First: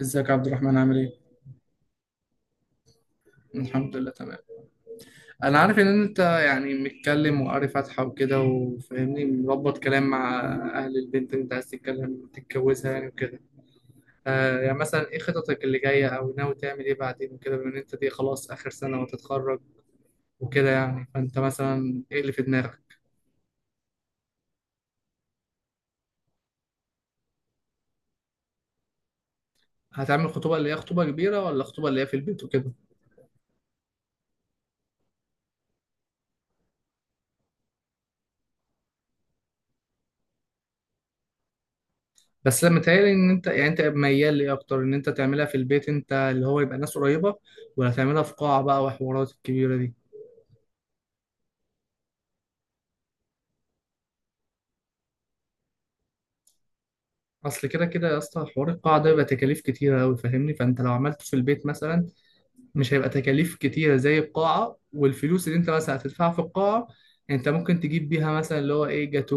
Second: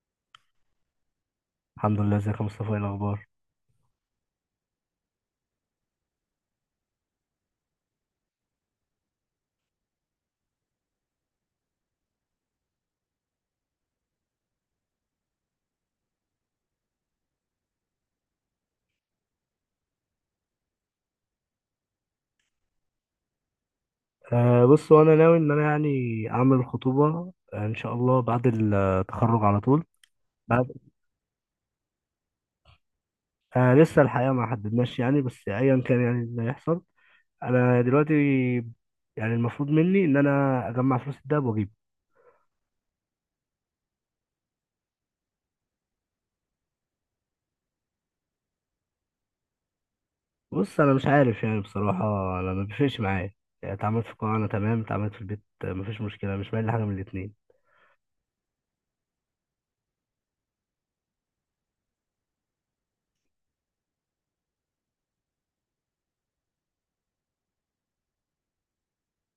ازيك يا عبد الرحمن؟ عامل ايه؟ الحمد لله. ازيك يا مصطفى؟ ايه الاخبار؟ الحمد لله تمام. انا عارف ان انت يعني متكلم وقاري فاتحة وكده، وفاهمني مربط كلام مع اهل البنت اللي انت عايز تتكلم تتجوزها يعني وكده. آه يعني مثلا ايه خططك اللي جاية او ناوي تعمل ايه بعدين وكده، بما ان انت دي خلاص اخر سنة وتتخرج وكده يعني؟ فانت مثلا ايه اللي في دماغك؟ بص، وانا ناوي ان انا يعني اعمل الخطوبه، ان شاء الله بعد التخرج على طول. هتعمل خطوبة بعد اللي هي خطوبة كبيرة، ولا خطوبة اللي هي في البيت وكده؟ أه لسه الحقيقه ما حددناش يعني، بس ايا كان يعني اللي هيحصل. انا دلوقتي يعني المفروض مني ان انا اجمع فلوس الدهب واجيبه. بس لما متهيألي ان انت يعني انت ميال ليه اكتر، ان انت تعملها في البيت انت اللي هو يبقى ناس قريبة، ولا تعملها في قاعة بقى وحوارات الكبيرة دي؟ بص انا مش عارف يعني بصراحه، انا ما بيفرقش معايا. يعني اتعاملت في القاعه انا تمام، اتعاملت في البيت مفيش مشكله، مش مايل لحاجه من الاتنين. اصل كده كده يا اسطى حوار القاعه ده بيبقى تكاليف كتيره قوي فاهمني، فانت لو عملته في البيت مثلا مش هيبقى تكاليف كتيره زي القاعه، والفلوس اللي انت مثلا هتدفعها في القاعه انت ممكن تجيب بيها مثلا اللي هو ايه، جاتو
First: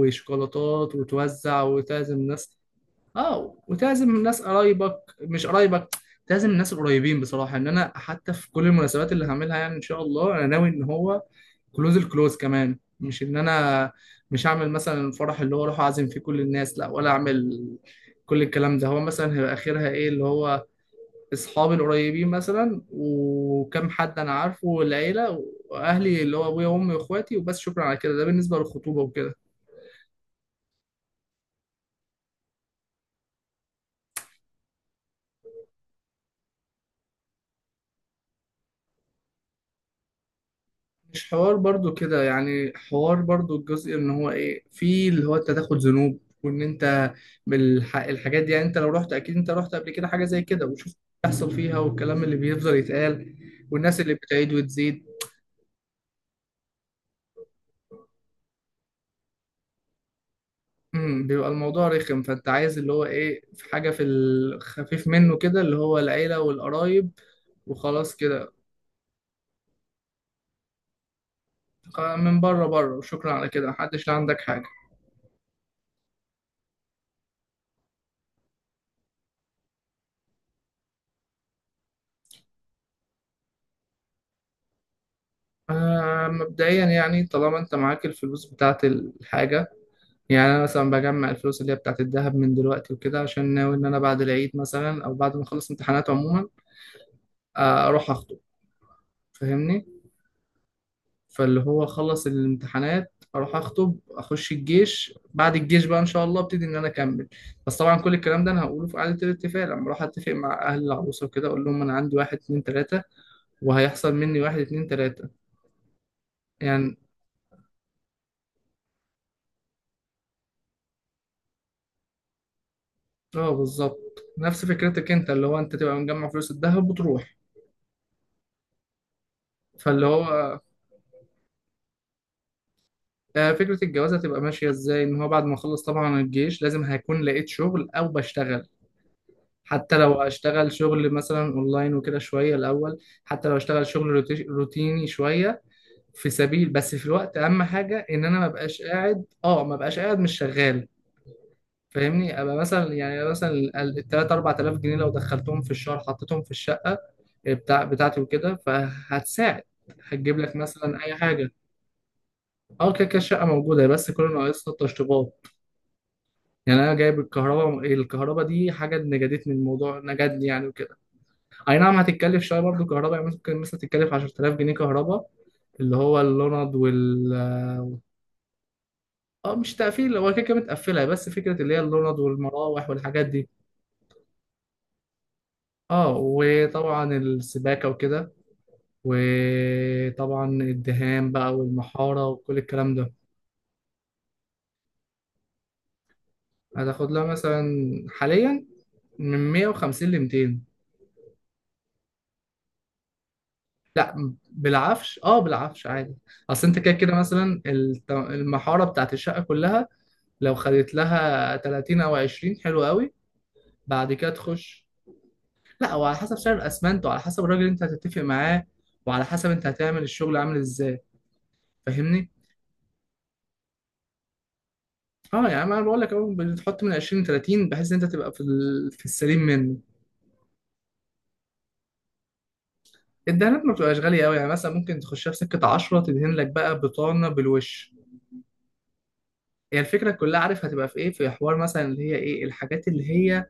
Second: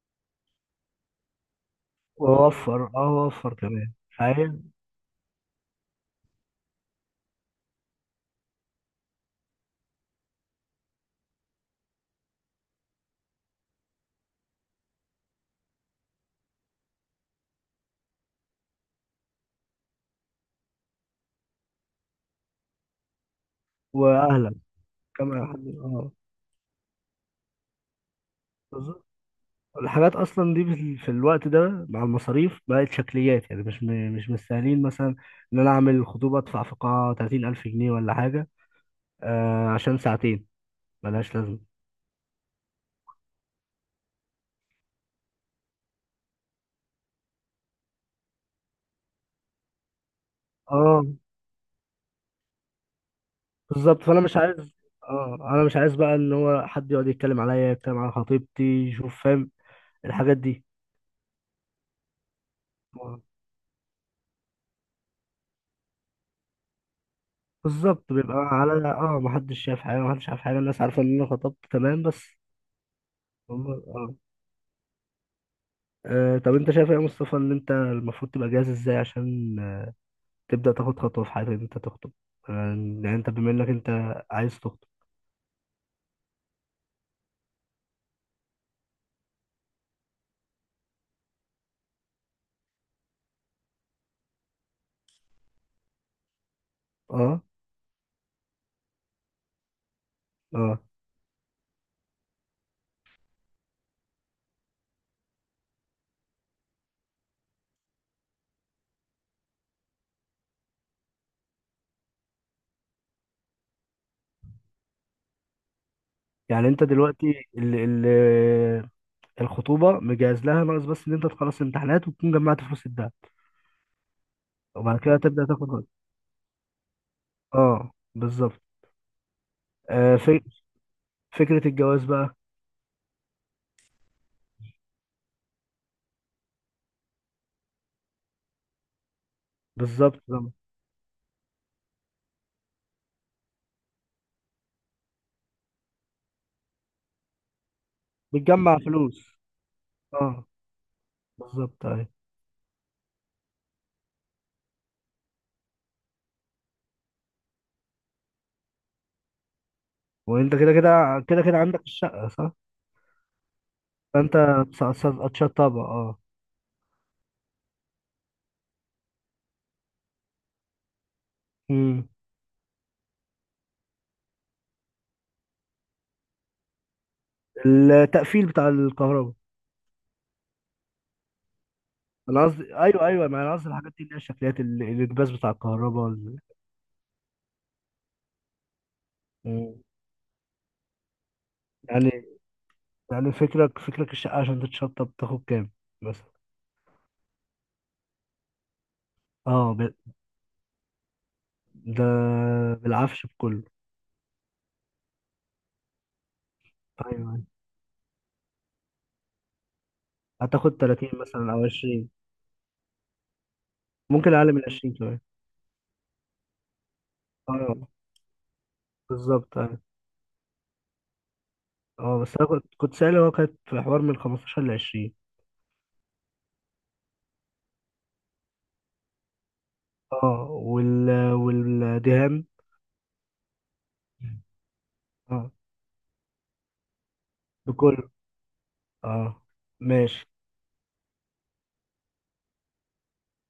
وشوكولاتات وتوزع وتعزم ناس. واوفر، اه واوفر اه كمان. وتعزم ناس فاهم. قرايبك مش قرايبك، تعزم الناس القريبين. بصراحه ان انا حتى في كل المناسبات اللي هعملها يعني ان شاء الله انا ناوي ان هو الكلوز كمان، مش ان انا مش هعمل مثلا الفرح اللي هو اروح اعزم فيه كل الناس، لا، ولا اعمل كل الكلام ده. هو مثلا هيبقى اخرها ايه؟ اللي هو اصحابي القريبين مثلا وكم حد انا واهلا عارفه، كمان والعيله حد. واهلي اللي هو ابويا وامي واخواتي وبس، شكرا على كده. ده بالنسبه للخطوبه اه، وكده. الحاجات اصلا دي في في الوقت ده مع المصاريف بقت شكليات، يعني مش مستاهلين مثلا ان انا اعمل الخطوبه ادفع في قاعه 30000 جنيه ولا حاجه. آه، عشان ساعتين مش ملهاش حوار لازمه. برضو كده يعني، حوار برضو الجزء ان هو ايه، في اللي هو انت تاخد ذنوب وان انت الحاجات دي، يعني انت لو رحت اكيد انت رحت قبل كده حاجه زي كده وشفت اللي اه بيحصل فيها، والكلام اللي بيفضل يتقال والناس بالظبط، اللي فانا مش بتعيد عايز. وتزيد. اه انا مش عايز بقى ان هو حد يقعد يتكلم عليا، يتكلم على خطيبتي، يشوف، فاهم الحاجات دي. بيبقى الموضوع رخم. فانت عايز اللي هو آه، ايه، في حاجه في الخفيف منه كده، اللي هو العيله والقرايب، بالظبط، وخلاص بيبقى كده. على اه محدش شايف حاجه، محدش عارف حاجه، الناس عارفه ان انا خطبت تمام بس. من بره بره، وشكرا على كده هم- اه محدش، لا عندك حاجه. آه، طب انت شايف ايه يا مصطفى ان انت المفروض تبقى جاهز ازاي عشان تبدأ تاخد خطوة في حياتك إن أنت تخطب؟ آه، يعني أنت بما إنك أنت عايز تخطب. آه مبدئيا يعني طالما انت معاك الفلوس بتاعت الحاجه، يعني انا مثلا بجمع الفلوس اللي هي بتاعت الذهب من دلوقتي وكده عشان ناوي ان انا بعد العيد مثلا، او بعد ما اخلص امتحانات عموما، أه. آه، اروح اخطب. فاهمني، أه فاللي هو اخلص الامتحانات اروح اخطب، اخش الجيش، بعد الجيش بقى ان شاء الله ابتدي ان انا اكمل. بس طبعا كل الكلام ده انا هقوله في قعده الاتفاق لما اروح اتفق مع اهل العروسه وكده، اقول لهم انا عندي واحد اتنين تلاته وهيحصل مني واحد اتنين تلاته يعني أنت يعني. دلوقتي ال الخطوبة مجهز لها، ناقص بس إن أنت تخلص امتحانات وتكون جمعت فلوس الدهب اه بالظبط، نفس وبعد فكرتك كده انت اللي تبدأ هو تاخد انت خطوة. تبقى مجمع فلوس الذهب وتروح. أه بالظبط. فاللي آه، في هو فكرة الجواز بقى. آه، فكرة الجواز هتبقى ماشية ازاي؟ ان هو بعد ما اخلص طبعا الجيش لازم هيكون لقيت شغل او بشتغل، حتى لو بالظبط طبعاً. اشتغل شغل مثلا اونلاين وكده شوية الاول، حتى لو اشتغل شغل روتيني شوية في سبيل، بس في الوقت اهم حاجة ان انا ما بتجمع بقاش قاعد، فلوس. مش أه شغال. بالظبط أيوة. فاهمني ابقى مثلا، يعني مثلا ال 3 4000 جنيه لو دخلتهم في الشهر حطيتهم في الشقة آه، بتاعتي وكده فهتساعد، هتجيب وأنت لك كده مثلا اي كده كده حاجة. كده عندك الشقة صح؟ اه كده كده الشقة موجودة بس كل اللي فأنت ناقصها التشطيبات. هتشطبها أه. يعني انا جايب الكهرباء دي حاجه نجدتني الموضوع، نجدني يعني وكده. اي نعم مم. هتتكلف شويه برضو كهرباء، يعني ممكن مثلا تتكلف 10000 جنيه كهرباء اللي هو اللوند وال... التقفيل بتاع الكهرباء. اه مش تقفيل، هو كده كده متقفله، بس فكره اللي هي اللوند انا قصدي والمراوح ايوه والحاجات ايوه، ما دي. انا قصدي الحاجات دي اللي هي الشكليات، الانكباس بتاع الكهرباء اه وطبعا السباكه وكده، مم. وطبعا الدهان بقى يعني، والمحاره وكل الكلام ده. يعني فكرك الشقه عشان تتشطب بتاخد كام مثلا؟ هتاخد لها مثلا حاليا من اه ب... 150 ل 200. ده بالعفش بكله؟ لا بالعفش، اه بالعفش عادي. اصل انت كده ايوه كده أيوة. مثلا المحاره بتاعت الشقه كلها لو هتاخد خدت 30 مثلا لها او 30 20؟ او 20 حلو قوي، بعد كده ممكن اقل من تخش. 20 كمان. لا، وعلى حسب سعر الاسمنت وعلى حسب الراجل اللي انت اه هتتفق معاه، وعلى حسب بالظبط انت ايوه. هتعمل الشغل عامل ازاي. اه فاهمني. بس انا كنت سالي، هو كانت في حوار من 15 ل 20. اه يعني انا بقول لك اهو، بتحط من 20 ل 30 بحيث ان انت تبقى في ال-، في السليم منه. اه، والدهان الدهانات ما بتبقاش غاليه قوي، يعني مثلا ممكن تخشها في اه سكه 10 تدهن لك بقى بطانه بالوش. بكله. اه هي يعني الفكره ماشي. كلها عارف هتبقى في ايه، في حوار مثلا اللي هي ايه الحاجات اللي هي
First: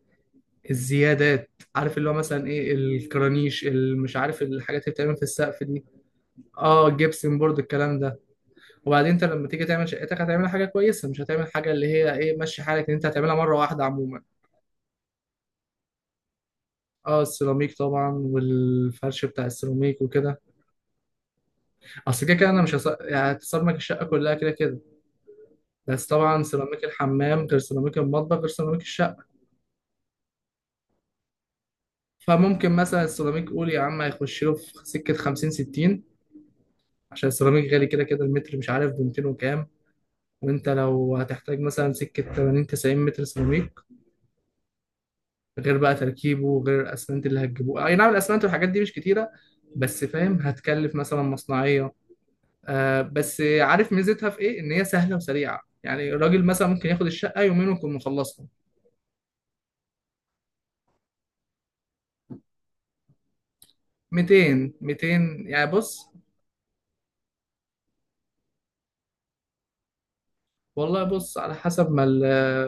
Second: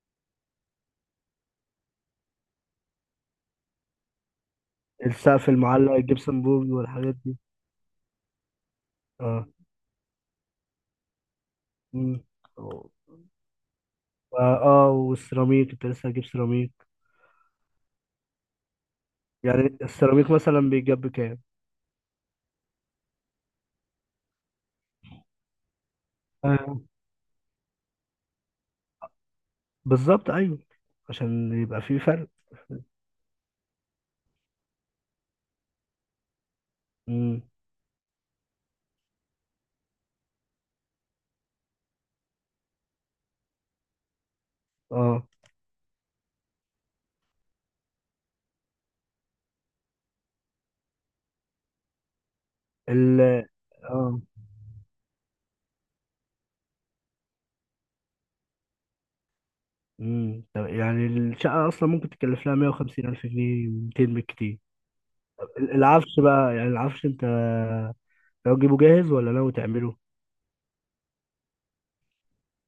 الزيادات، عارف اللي هو مثلا ايه، الكرانيش، مش عارف الحاجات اللي بتعمل في السقف السقف دي. المعلق، الجبسن بورد اه والحاجات دي. جبسن بورد الكلام ده. وبعدين انت اه. لما تيجي تعمل شقتك هتعمل حاجه كويسه، مش هتعمل حاجه اللي هي مم. ايه ماشي حالك، أو- ان انت هتعملها مره واحده عموما. فا اه والسيراميك، انت لسه هتجيب سيراميك؟ اه السيراميك طبعا، والفرش بتاع يعني السيراميك السيراميك وكده. مثلا بيتجاب بكام؟ اصل كده كده انا مش يعني هتصمك الشقه كلها كده كده، بس طبعا آه. سيراميك الحمام غير سيراميك المطبخ غير سيراميك الشقه. بالظبط ايوه، عشان يبقى في فرق. فممكن مثلا السيراميك قول يا عم هيخش له في سكه 50 60، عشان امم. السيراميك غالي كده كده المتر، مش عارف ب 200 وكام. وانت لو هتحتاج مثلا سكه 80 90 متر سيراميك، اه غير بقى تركيبه، وغير الاسمنت اللي هتجيبوه. اي نعم الاسمنت والحاجات دي مش كتيره، بس فاهم هتكلف مثلا مصنعيه. آه ال بس عارف اه ميزتها في ايه، ان هي سهله وسريعه، يعني الراجل مثلا ممكن ياخد الشقه يومين ويكون مخلصها. امم، طب يعني الشقة اصلا ممكن تكلف لها 150 الف جنيه، 200 بالكتير. 200، 200 يعني. بص، العفش بقى، يعني العفش انت لو تجيبه جاهز ولا ناوي تعمله؟ والله بص على حسب ما ال-،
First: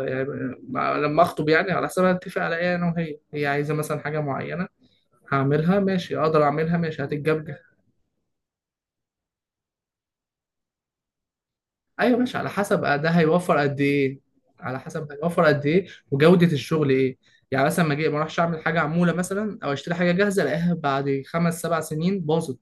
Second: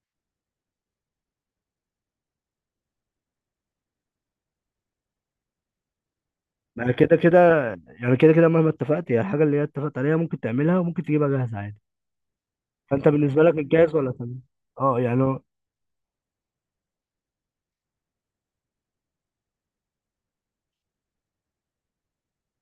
يعني لما اخطب يعني، على حسب ما اتفق على ايه انا وهي، هي عايزه مثلا حاجه معينه هعملها ماشي، اقدر اعملها ما ماشي كده كده، هتتجاب. يعني كده كده مهما اتفقت هي الحاجة اللي هي اتفقت عليها، ممكن تعملها وممكن تجيبها جاهز عادي. ايوه ماشي، على حسب فانت ده بالنسبة هيوفر لك قد الجاهز ولا ايه. تعمل؟ على اه حسب يعني هيوفر قد ايه، وجوده الشغل ايه. يعني مثلا ما اجي ما اروحش اعمل حاجه عموله مثلا، او اشتري حاجه جاهزه الاقيها بعد خمس سبع سنين باظت.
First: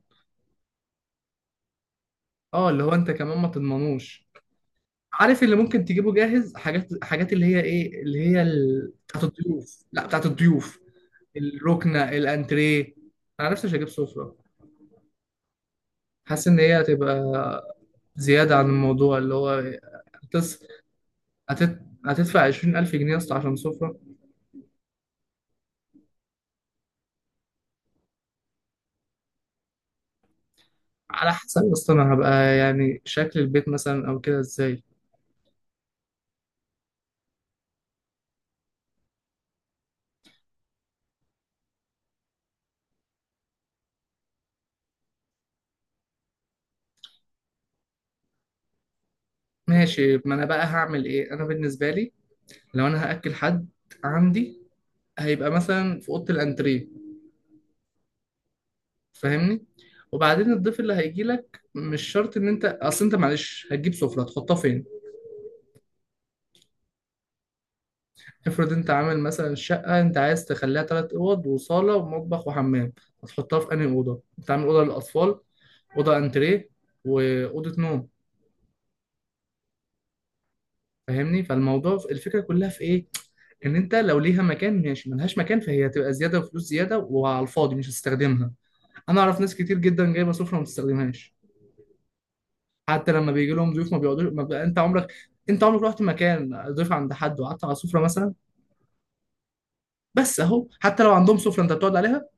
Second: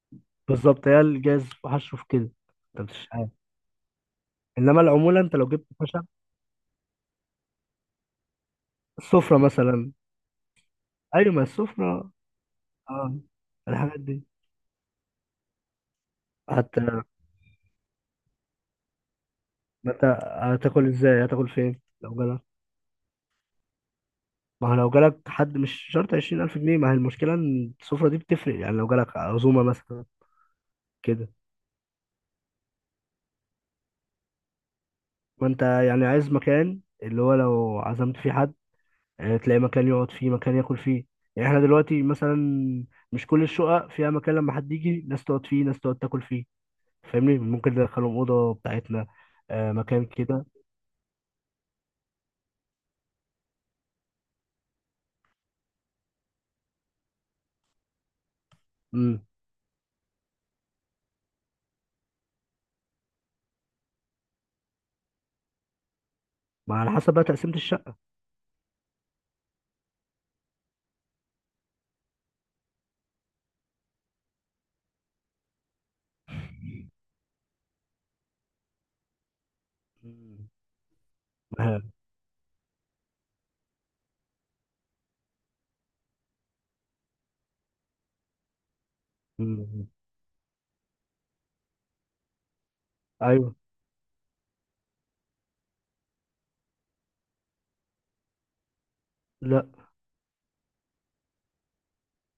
بالظبط، هي الجاز هشوف كده. اه، اللي انت هو مش انت عارف، كمان ما تضمنوش. انما العمولة انت عارف لو اللي جبت ممكن خشب. تجيبه جاهز حاجات، اللي هي ايه اللي هي ال...، بتاعت السفرة الضيوف، مثلا. لا بتاعت الضيوف ايوه ما الركنه السفرة. الانتريه. اه انا نفسي مش هجيب الحاجات دي. سفره، حاسس ان هي حتى ما هتبقى زياده عن الموضوع. اللي هو انت هتس... هتاكل ازاي، هتاكل فين هتت... لو جالك؟ هتدفع 20000 جنيه يا اسطى عشان سفره؟ ما هو لو جالك حد مش شرط 20000 جنيه، ما هي المشكلة إن السفرة دي بتفرق، يعني لو جالك عزومة مثلا كده. على حسب اصلا انا هبقى يعني شكل البيت مثلا او كده ازاي. ما أنت يعني عايز مكان اللي هو لو عزمت فيه حد تلاقي مكان يقعد فيه، مكان ياكل فيه. يعني إحنا دلوقتي مثلا مش كل الشقق فيها مكان لما حد يجي، ناس تقعد فيه، ناس تقعد تاكل فيه. فاهمني؟ ممكن ندخلهم اوضه بتاعتنا، آه مكان ماشي، ما انا كده. بقى هعمل ايه انا بالنسبه لي؟ لو انا هاكل حد عندي هيبقى مثلا في اوضه الانتريه. امم فاهمني، وبعدين الضيف اللي هيجي لك مش شرط ان انت، اصل انت معلش هتجيب سفره تحطها فين؟ ما على حسب بقى تقسيمه الشقه. افرض انت عامل مثلا شقه انت عايز تخليها ثلاث اوض وصاله ومطبخ وحمام، هتحطها في انهي اوضه؟ انت عامل اوضه للاطفال، اوضه انتريه، واوضه نوم. مم. فاهمني، آه. فالموضوع الفكره كلها في ايه، ان انت لو ليها مكان ماشي، ملهاش مكان فهي هتبقى زياده وفلوس زياده وعلى الفاضي مش هتستخدمها. انا اعرف ناس كتير مم. جدا جايبه سفره ما بتستخدمهاش، حتى لما بيجي ايوه. لهم ضيوف ما بيقعدوش. ما بقى انت عمرك، انت عمرك رحت مكان ضيف عند حد وقعدت على سفره مثلا؟ لا بس اهو حتى لو عندهم سفره انت بتقعد عليها؟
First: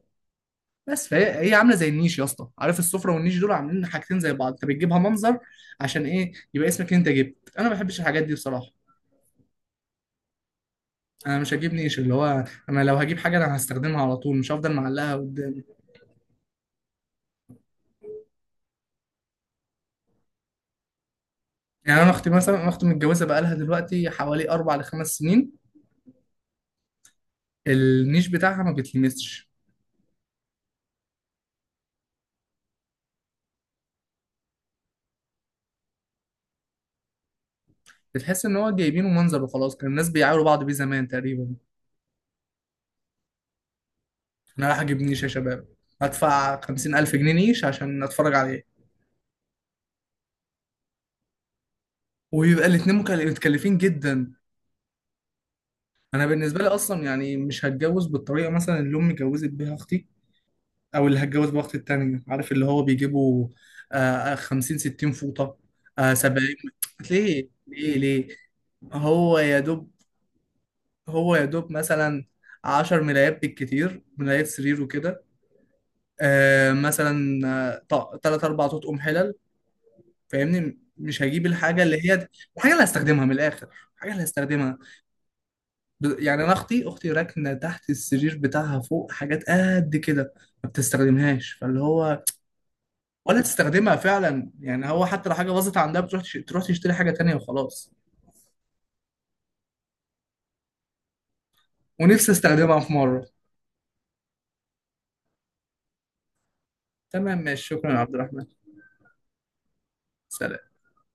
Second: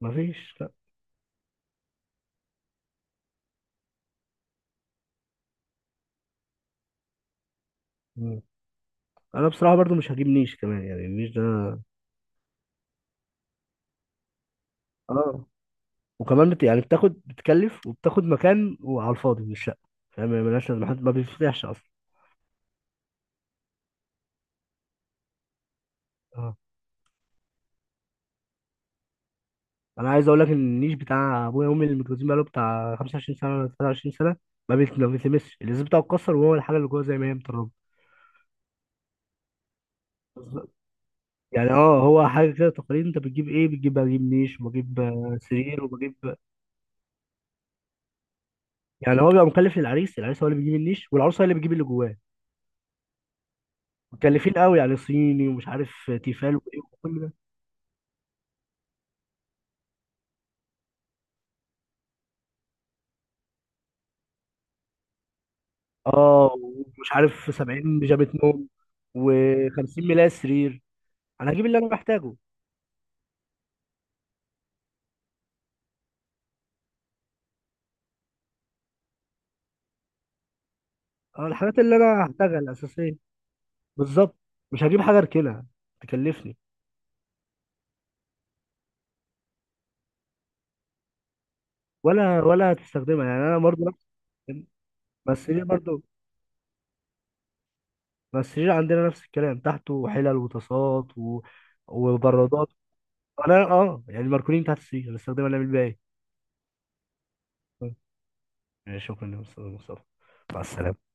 مفيش لا. بس فهي هي عامله زي النيش يا اسطى، عارف السفره والنيش دول عاملين حاجتين زي بعض، انت بتجيبها منظر عشان ايه، يبقى اسمك انت جبت. انا ما بحبش الحاجات دي مم. بصراحه، انا بصراحه برضو مش هجيب نيش كمان، يعني النيش انا ده مش هجيب نيش. اللي هو انا لو هجيب حاجه انا هستخدمها على طول، مش هفضل معلقها اه، قدام. يعني بتاخد، بتكلف، وبتاخد مكان وعلى الفاضي من الشقه. فاهم؟ يعني ملهاش لازمه، حد ما بيفتحش اصلا. يعني انا اختي مثلا، انا اختي متجوزه بقالها دلوقتي حوالي اربع لخمس سنين، اه، النيش بتاعها ما بيتلمسش، انا عايز اقول لك ان النيش بتاع ابويا وامي اللي متجوزين بقاله بتاع 25 سنه ولا 23 سنه، ما بيتلمسش، الازاز بتاعه اتكسر وهو الحاجه اللي جوه زي ما هي متربه. بتحس ان هو جايبينه منظر وخلاص. كان الناس بيعايروا بعض بيه زمان تقريبا، يعني اه، هو حاجه كده تقارير، انت بتجيب ايه؟ بتجيب، بجيب نيش، انا رايح وبجيب اجيب نيش يا شباب سرير، وبجيب. هدفع خمسين الف جنيه نيش عشان اتفرج عليه؟ يعني هو بيبقى مكلف للعريس، العريس هو اللي بيجيب النيش والعروسه هي اللي بتجيب اللي جواه. ويبقى الاتنين متكلفين جدا. مكلفين قوي، يعني صيني، ومش عارف انا تيفال، بالنسبه لي وايه اصلا وكل ده. يعني مش هتجوز بالطريقه مثلا اللي امي اتجوزت بيها اختي، او اللي هتجوز بيها اختي التانيه، عارف اللي هو بيجيبوا آه 50 60 فوطه، آه اه 70، ومش ليه عارف ليه 70 ليه؟ بيجامه نوم هو يا دوب، و50 ملاية سرير. هو يا انا هجيب دوب اللي انا مثلا محتاجه. 10 ملايات بالكتير، ملايات سرير وكده، آه مثلا آه، تلات أربع تطقم حلل. فاهمني مش هجيب اه الحاجات الحاجة اللي اللي انا هي، هحتاجها الحاجة اللي الاساسيه. هستخدمها من الآخر، الحاجة اللي بالظبط هستخدمها. مش هجيب حاجه اركنها يعني أنا تكلفني أختي راكنة تحت السرير بتاعها فوق حاجات قد كده، ما بتستخدمهاش. فاللي هو ولا، ولا هتستخدمها. ولا يعني انا برضه تستخدمها نفس. فعلا، يعني هو حتى لو حاجة بس ليه باظت عندها برضه. بتروح تروح تشتري حاجة تانية وخلاص. بس السرير عندنا نفس الكلام، تحته حلل وطاسات و... ونفسي وبرادات. استخدمها في مرة. انا اه يعني ماركولين تحت السرير بنستخدمها نعمل بيها ايه؟ تمام ماشي، شكرا يا عبد الرحمن، يعني شكرا يا استاذ مصطفى. سلام. مع السلامه.